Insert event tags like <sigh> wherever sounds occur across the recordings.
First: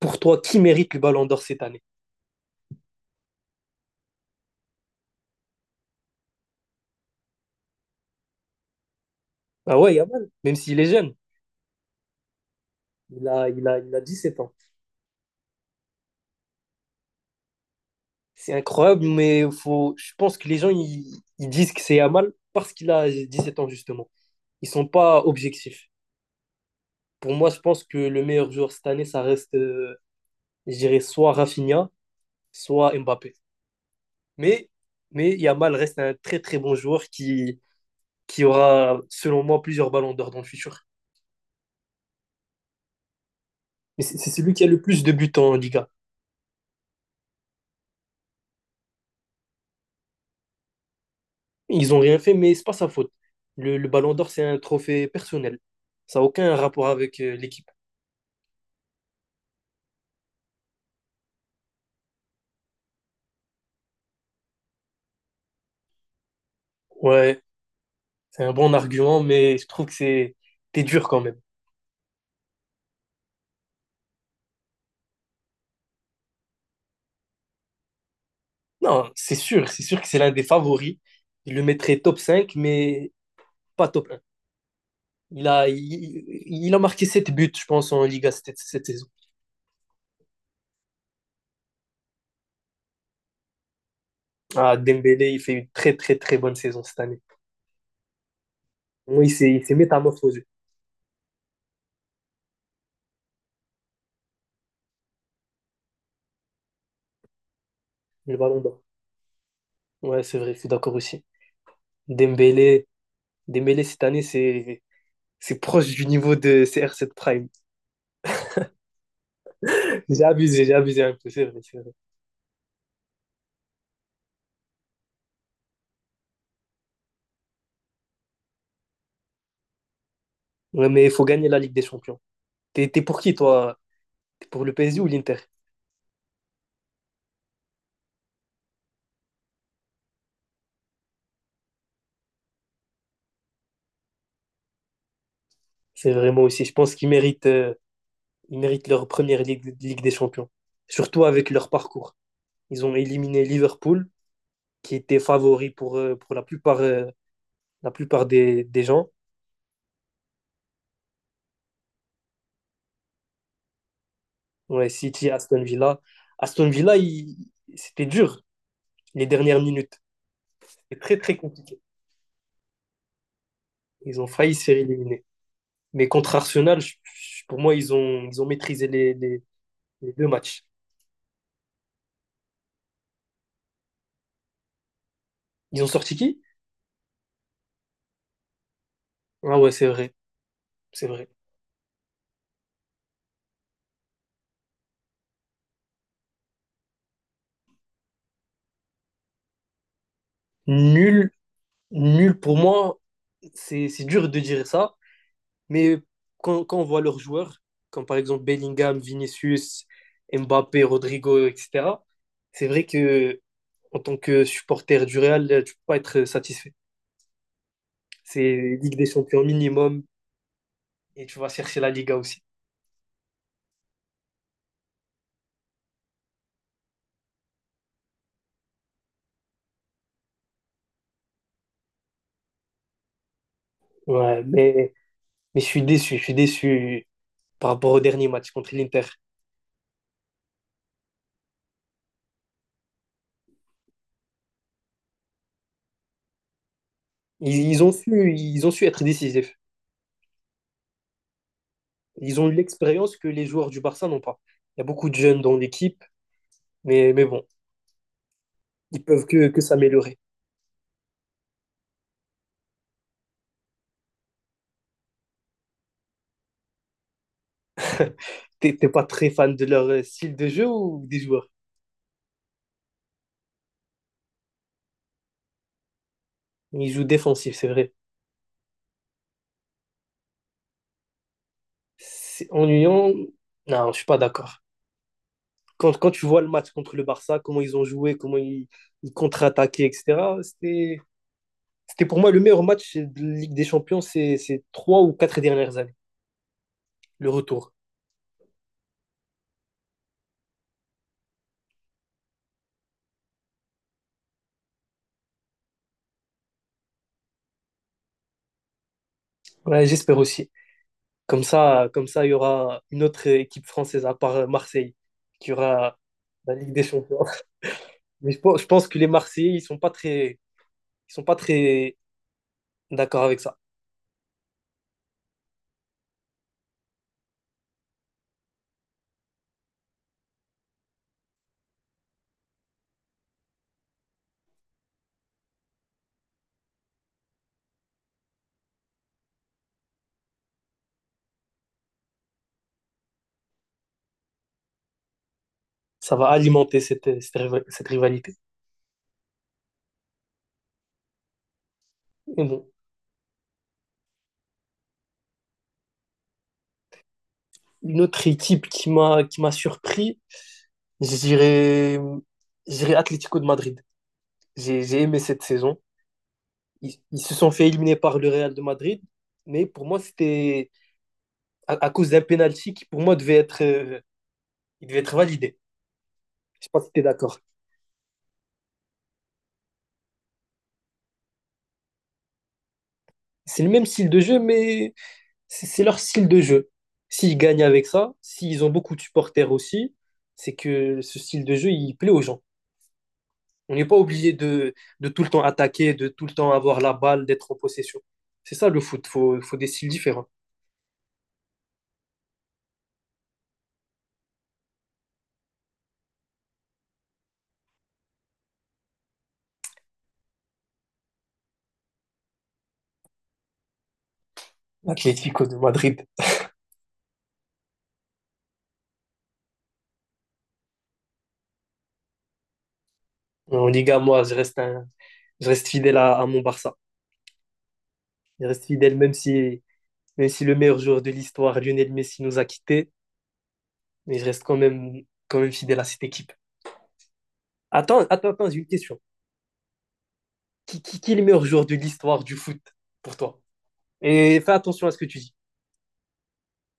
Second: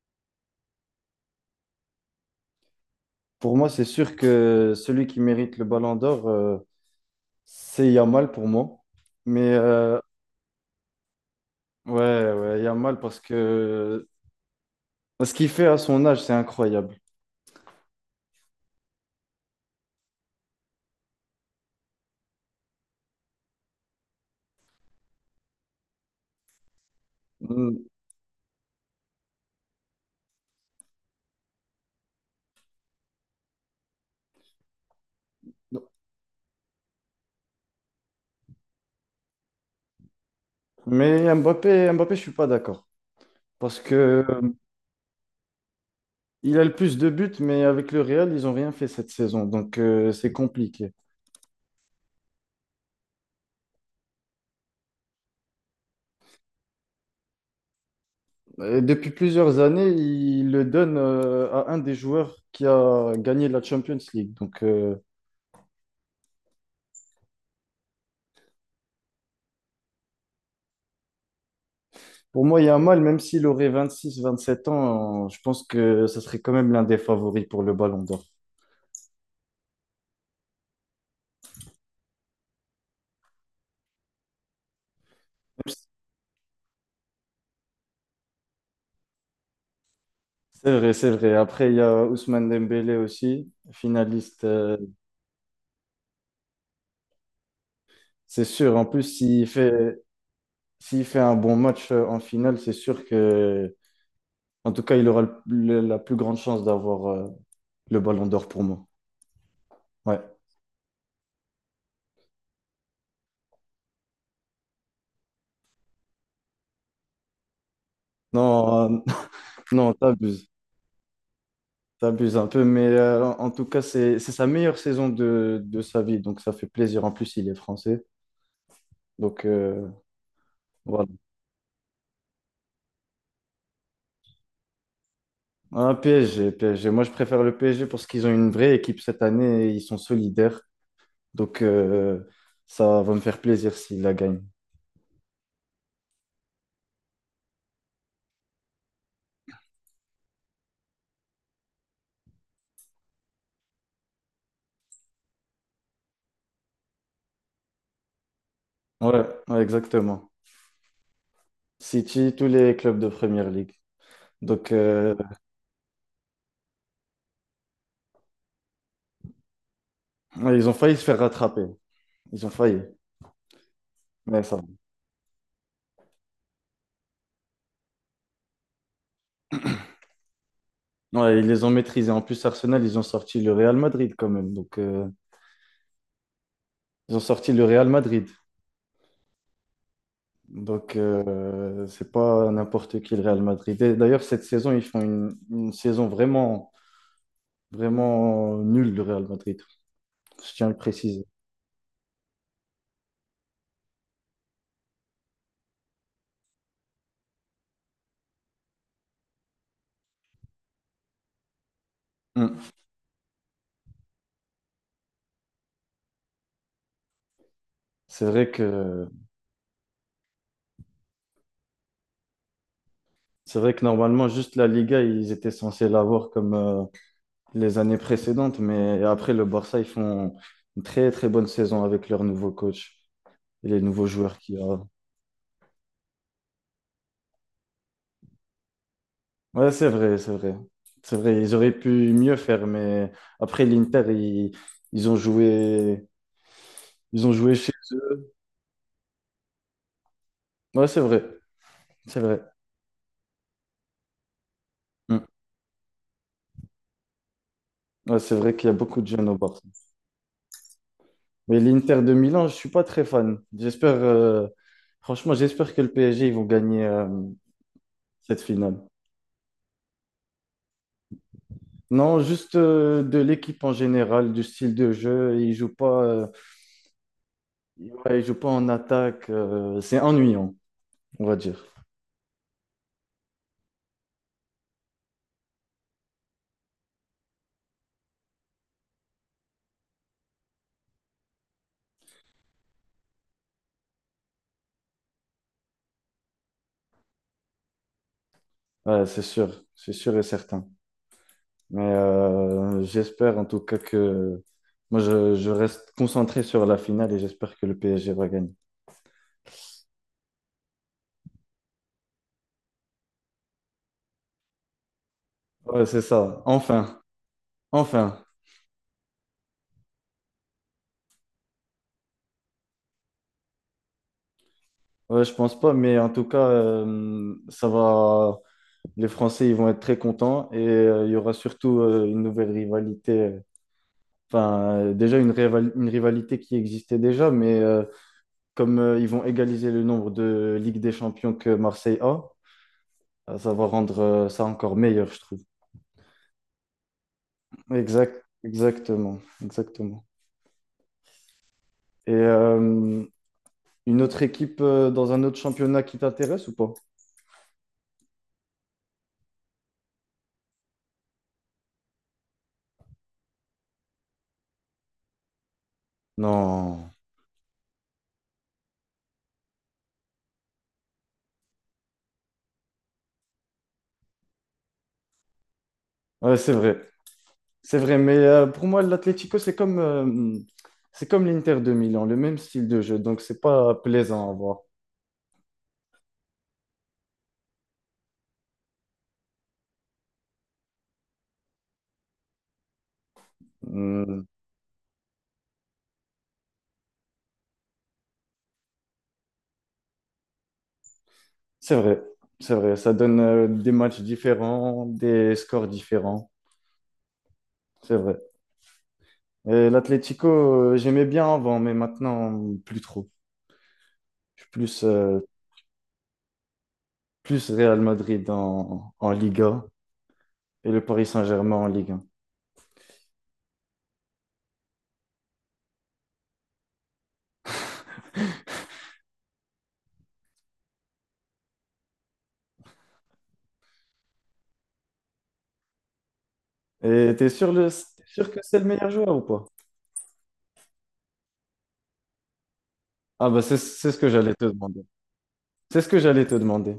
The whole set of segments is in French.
Pour toi, qui mérite le ballon d'or cette année? Pour moi, c'est sûr que celui qui mérite le Ballon d'Or, c'est Yamal pour moi. Mais Ah ouais, Yamal, même s'il est jeune. ouais, ouais, Yamal parce Il a que 17 ans. ce qu'il fait à son âge, c'est incroyable. C'est incroyable, mais faut, je pense que les gens ils disent que c'est Yamal parce qu'il a 17 ans, justement. Ils sont pas objectifs. Pour moi, je pense Mm. que le meilleur joueur cette année, ça reste, je dirais, soit Rafinha, soit Mbappé. Mais, mais Yamal reste un très très bon joueur qui aura, selon moi, plusieurs ballons d'or dans le futur. Mais Mbappé, Mbappé, je suis pas d'accord parce que Mais c'est euh, celui qui a le plus de buts en Liga. il a le plus de buts, mais avec le Real, ils ont rien fait cette saison, donc c'est compliqué. Ils ont rien fait, mais c'est pas sa faute. Le Ballon d'Or, c'est un trophée personnel. Ça n'a aucun rapport avec l'équipe. Et depuis plusieurs années, il le donne à un des joueurs qui a gagné la Champions League, donc. Ouais, c'est un bon argument, mais je trouve que c'est t'es dur quand même. Pour moi, Yamal, même s'il aurait 26, 27 ans, je pense que ce serait quand même l'un des favoris pour le Ballon d'Or. Non, c'est sûr que c'est l'un des favoris. Il le mettrait top 5 mais pas top un. Il a marqué 7 buts, je pense, en Liga cette saison. C'est vrai, c'est vrai. Après, il y a Ousmane Dembélé aussi, finaliste, Ah, Dembélé, il fait une très, très, très bonne saison cette année. c'est sûr. En plus, Moi, il s'est il s'est métamorphosé. s'il fait un bon match en finale, c'est sûr que, en tout cas, il aura la plus grande chance d'avoir le Ballon Le d'Or Ballon pour d'Or. moi. Ouais, Ouais. c'est vrai, je suis d'accord aussi. Dembélé, Dembélé cette année, c'est proche du niveau de CR7 Prime. Non, <laughs> non, <laughs> t'abuses. J'ai abusé un peu, c'est vrai, c'est vrai. T'abuses un peu, mais en tout cas, c'est sa meilleure saison de sa vie, donc ça fait plaisir. En plus, il est français, donc. Ouais, mais Voilà. il faut gagner la Ligue des Champions. T'es pour qui, toi? T'es pour le PSG ou l'Inter? Un PSG, PSG. Moi, je préfère le PSG parce qu'ils ont une vraie équipe cette année et ils sont solidaires. Donc, ça va me faire plaisir s'ils la gagnent. C'est vraiment aussi, je pense qu'ils méritent leur première Ligue des Champions. Surtout avec leur parcours. Ils ont éliminé Liverpool, qui était favori pour la plupart des gens. Ouais, ouais, exactement. City, tous les clubs de Première League. Donc, Ouais, City, Aston Villa. Aston Villa, il- C'était dur, les dernières minutes. ouais, ils ont failli C'était se très, faire très rattraper. compliqué. Ils ont failli. Ils ont Mais failli ça va. se faire éliminer. Mais contre Arsenal, pour moi, ils ont maîtrisé les deux matchs. Ouais, ils les ont maîtrisés. En plus, Arsenal, ils ont sorti le Real Madrid quand même. Donc, Ils ont sorti qui? ils ont sorti le Real Madrid. Ah ouais, c'est vrai, Donc, c'est vrai. C'est pas n'importe qui le Real Madrid. Et d'ailleurs, cette saison, ils font une saison vraiment vraiment nul le Real Madrid. Je tiens à le préciser. Nul, nul pour moi, c'est dur de dire ça, mais quand on voit leurs joueurs, comme par exemple Bellingham, Vinicius, Mbappé, Rodrigo, etc., Mm. c'est vrai que en tant que supporter du Real, tu peux pas être satisfait. C'est vrai C'est Ligue des que Champions minimum et tu vas chercher la Liga aussi. c'est vrai que normalement juste la Liga ils étaient censés l'avoir comme les années précédentes, mais après le Barça ils font une très très bonne saison avec leur nouveau coach et les nouveaux joueurs Ouais, qu'il y a. mais je suis déçu, je suis déçu par rapport au dernier match contre l'Inter. Ouais, c'est vrai, c'est vrai. C'est vrai, ils auraient pu mieux faire, mais après l'Inter, ils ont joué, ils ont joué Ils, chez ils ont eux. su, ils ont su être décisifs. Ouais, c'est vrai, c'est Ils vrai. ont eu l'expérience que les joueurs du Barça n'ont pas. Il y a beaucoup de Mm. jeunes dans l'équipe, mais bon, Ouais, c'est vrai qu'il y a beaucoup ils de peuvent jeunes au que, Barça. que s'améliorer. Mais l'Inter de Milan, je suis pas très fan. Franchement, j'espère que le PSG, ils vont gagner cette T'es finale. t'es pas très fan de leur style de jeu ou des joueurs? Non, juste de l'équipe en général, du style de jeu. Ils jouent pas, Ils jouent défensif, c'est vrai. ouais, ils jouent pas en attaque. C'est ennuyant, on va dire. C'est ennuyant. Non, je suis pas d'accord. Quand tu vois le match contre le Barça, comment ils ont joué, comment ils contre-attaquaient, etc., c'était pour moi le meilleur match de Ligue des Champions ces 3 ou 4 dernières années, le retour. Ouais, c'est sûr et certain. Mais j'espère en tout cas que moi, je reste concentré sur la finale et j'espère que le PSG va gagner. Ouais, j'espère aussi. Comme ça, il y aura une autre équipe française à part Marseille qui Ouais, aura c'est ça. la Ligue des Enfin, Champions. enfin. <laughs> Mais je pense que les Marseillais, ils sont pas très d'accord avec ça. Ouais, je pense pas, mais en tout cas, ça va. Les Français, ils vont être très contents et il y aura surtout une nouvelle rivalité. Enfin, déjà une rivalité qui existait déjà, mais comme ils vont égaliser le nombre de Ligue des Champions que Marseille a, ça va rendre ça encore meilleur, je trouve. Ça va alimenter cette Exact, rivalité. exactement, exactement. Et Et bon, une autre équipe dans un autre championnat qui t'intéresse ou pas? une autre équipe qui m'a surpris, je dirais, je dirais Atlético de Madrid. J'ai aimé cette saison. Non. Ils se sont fait éliminer par le Real de Madrid, mais pour moi, c'était à cause d'un penalty qui, pour moi, il devait être validé. Ouais, c'est Je sais pas vrai. si t'es d'accord. C'est vrai, mais pour moi, l'Atlético, c'est comme l'Inter de Milan, le même style de jeu, donc c'est C'est le pas même style de plaisant à jeu, voir. mais c'est leur style de jeu. S'ils gagnent avec ça, s'ils ont beaucoup de supporters aussi, c'est que ce style de jeu, il plaît aux gens. On n'est pas Hmm, obligé de tout le temps attaquer, de tout le temps avoir la balle, d'être en possession. C'est ça le foot, faut des styles différents. c'est vrai, c'est vrai, ça donne des matchs différents, des scores différents, c'est vrai. Et l'Atlético, j'aimais bien avant, mais maintenant, plus trop. Je suis Atlético de Madrid. plus Real Madrid en Liga et le Paris Saint-Germain en Ligue 1. En Liga, moi, je reste fidèle à mon Barça. Je reste fidèle, même si le meilleur joueur de l'histoire, Lionel Messi, nous a quittés, mais je reste quand même fidèle à cette équipe. Et t'es Attends, sûr attends, que attends, c'est j'ai le une meilleur question. joueur ou pas? Qui est le meilleur joueur de l'histoire du foot pour Ah toi? bah c'est ce que j'allais Et te fais demander. attention à ce que tu dis. C'est ce que j'allais te demander.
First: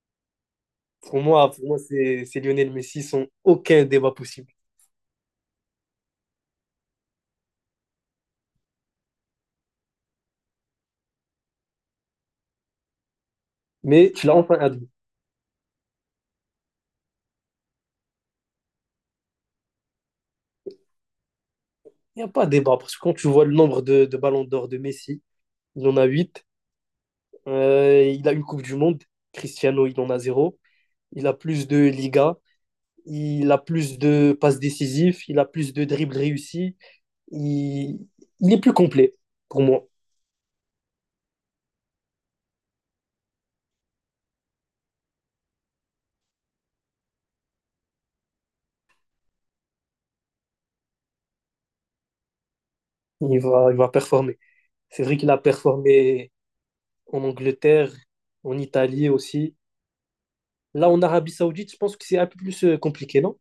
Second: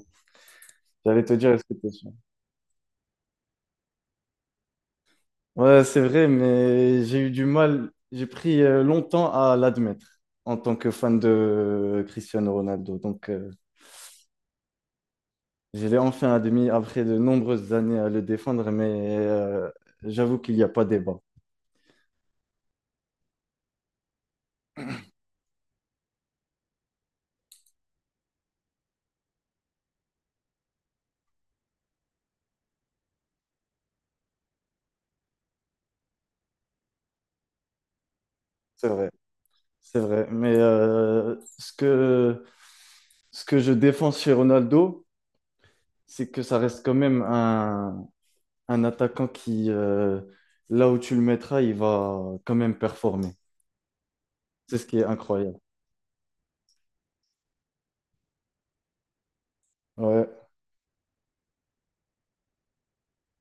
Pour J'allais te dire, moi, est-ce pour que moi t'es sûr? c'est Lionel Messi sans aucun débat possible. Ouais, c'est vrai, mais j'ai eu du mal, j'ai pris longtemps à l'admettre en tant que fan de Cristiano Ronaldo. Donc, Mais tu l'as enfin admis. je l'ai enfin admis après de nombreuses années à le défendre, mais j'avoue qu'il n'y a pas débat. Il n'y a pas de débat parce que quand tu vois le nombre de ballons d'or de Messi, il en a 8. Il a une Coupe du Monde. Cristiano, il en a zéro. Il a plus de Liga. Il a plus de passes décisives. Il a plus de dribbles réussis. Il, il est plus C'est vrai, complet pour moi. c'est vrai. Mais ce que je défends chez Ronaldo, c'est que ça reste quand même un attaquant qui, là où tu le mettras, il va quand même performer. Il va performer. C'est ce qui C'est est vrai qu'il a incroyable. performé en Angleterre, en Italie aussi. Ouais. Là, en Arabie Saoudite, je pense que c'est un peu plus compliqué, non?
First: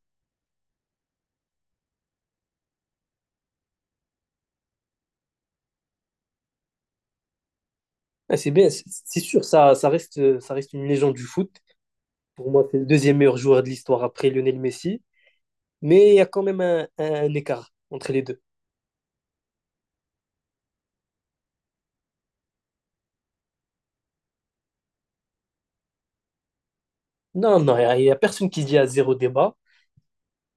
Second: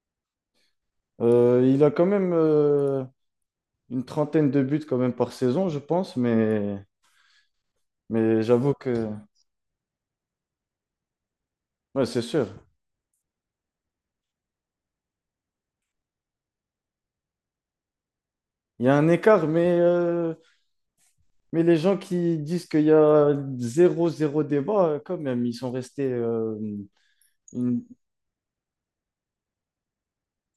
Il a quand même une trentaine de buts quand même par saison, je pense, mais, Ah, mais c'est bien, j'avoue c'est que c'est sûr, ça reste une légende du foot. ouais, c'est sûr. Pour moi, c'est le deuxième meilleur joueur de l'histoire après Lionel Messi. Mais il y a quand même un écart entre les deux. Il y a un écart, mais les gens qui disent qu'il y a zéro, zéro débat, quand même, Non, non, une- il y a personne qui dit à zéro débat.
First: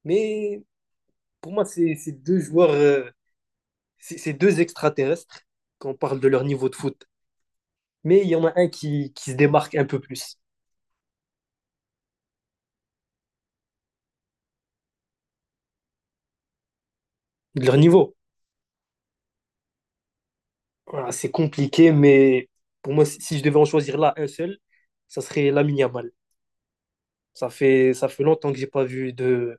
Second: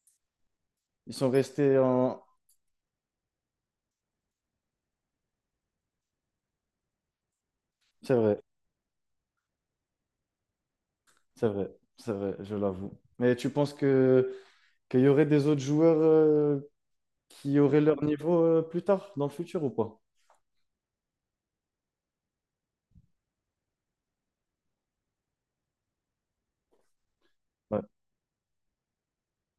Mais ils sont pour moi, restés c'est en... deux joueurs, c'est deux extraterrestres quand on parle de leur niveau de foot. C'est Mais il y vrai, en a un qui se démarque un peu plus c'est vrai, c'est vrai, je l'avoue. Mais tu penses que qu'il y aurait des autres joueurs qui de leur auraient leur niveau. niveau plus tard, dans le futur ou pas? Voilà, c'est compliqué, mais pour moi, si je devais en choisir là un seul, ça serait Lamine Yamal. Ça Ouais. fait, ça fait longtemps que j'ai pas vu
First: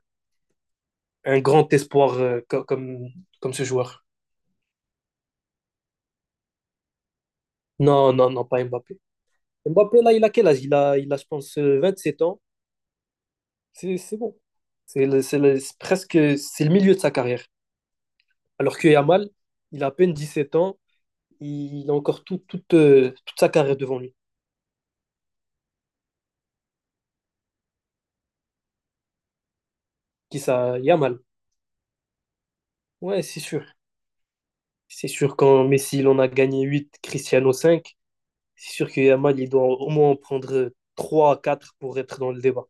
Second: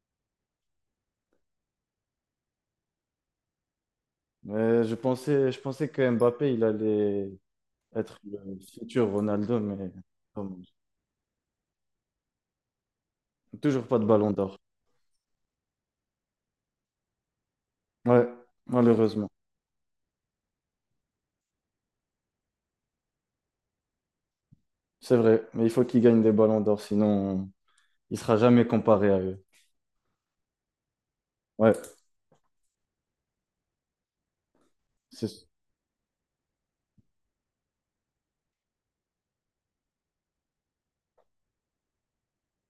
un grand espoir comme ce joueur. Mais je pensais que Mbappé, il allait, Non, être non, non, le pas Mbappé. futur Ronaldo, Mbappé, là, il a quel âge? comme- Il a, je pense, 7 ans. toujours pas C'est, de c'est ballon bon. d'or. C'est le milieu de sa carrière. Ouais, Alors que malheureusement. Yamal, il a à peine 7 ans. Il a encore toute sa carrière devant lui. C'est vrai, mais il faut qu'il gagne des ballons d'or, sinon il sera jamais comparé à eux. Qui ça? Yamal. Ouais, Ouais, c'est sûr. C'est sûr, c'est quand Messi, il en a gagné huit, Cristiano cinq, c'est sûr que Yamal, il doit au moins en prendre trois à 4 pour être dans le débat.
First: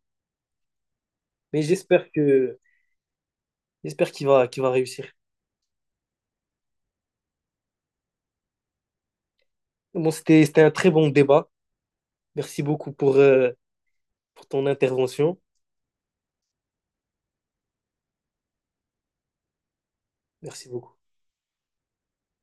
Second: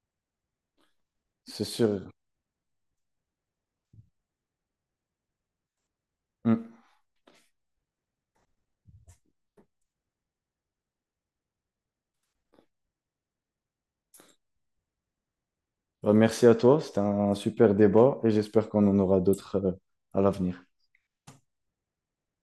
Mais c'est sûr. J'espère qu'il va réussir. Mm. Bon, c'était un très bon débat. Merci beaucoup pour ton intervention. Bah, merci à toi, c'était un super débat et j'espère qu'on en aura d'autres à l'avenir. Merci beaucoup.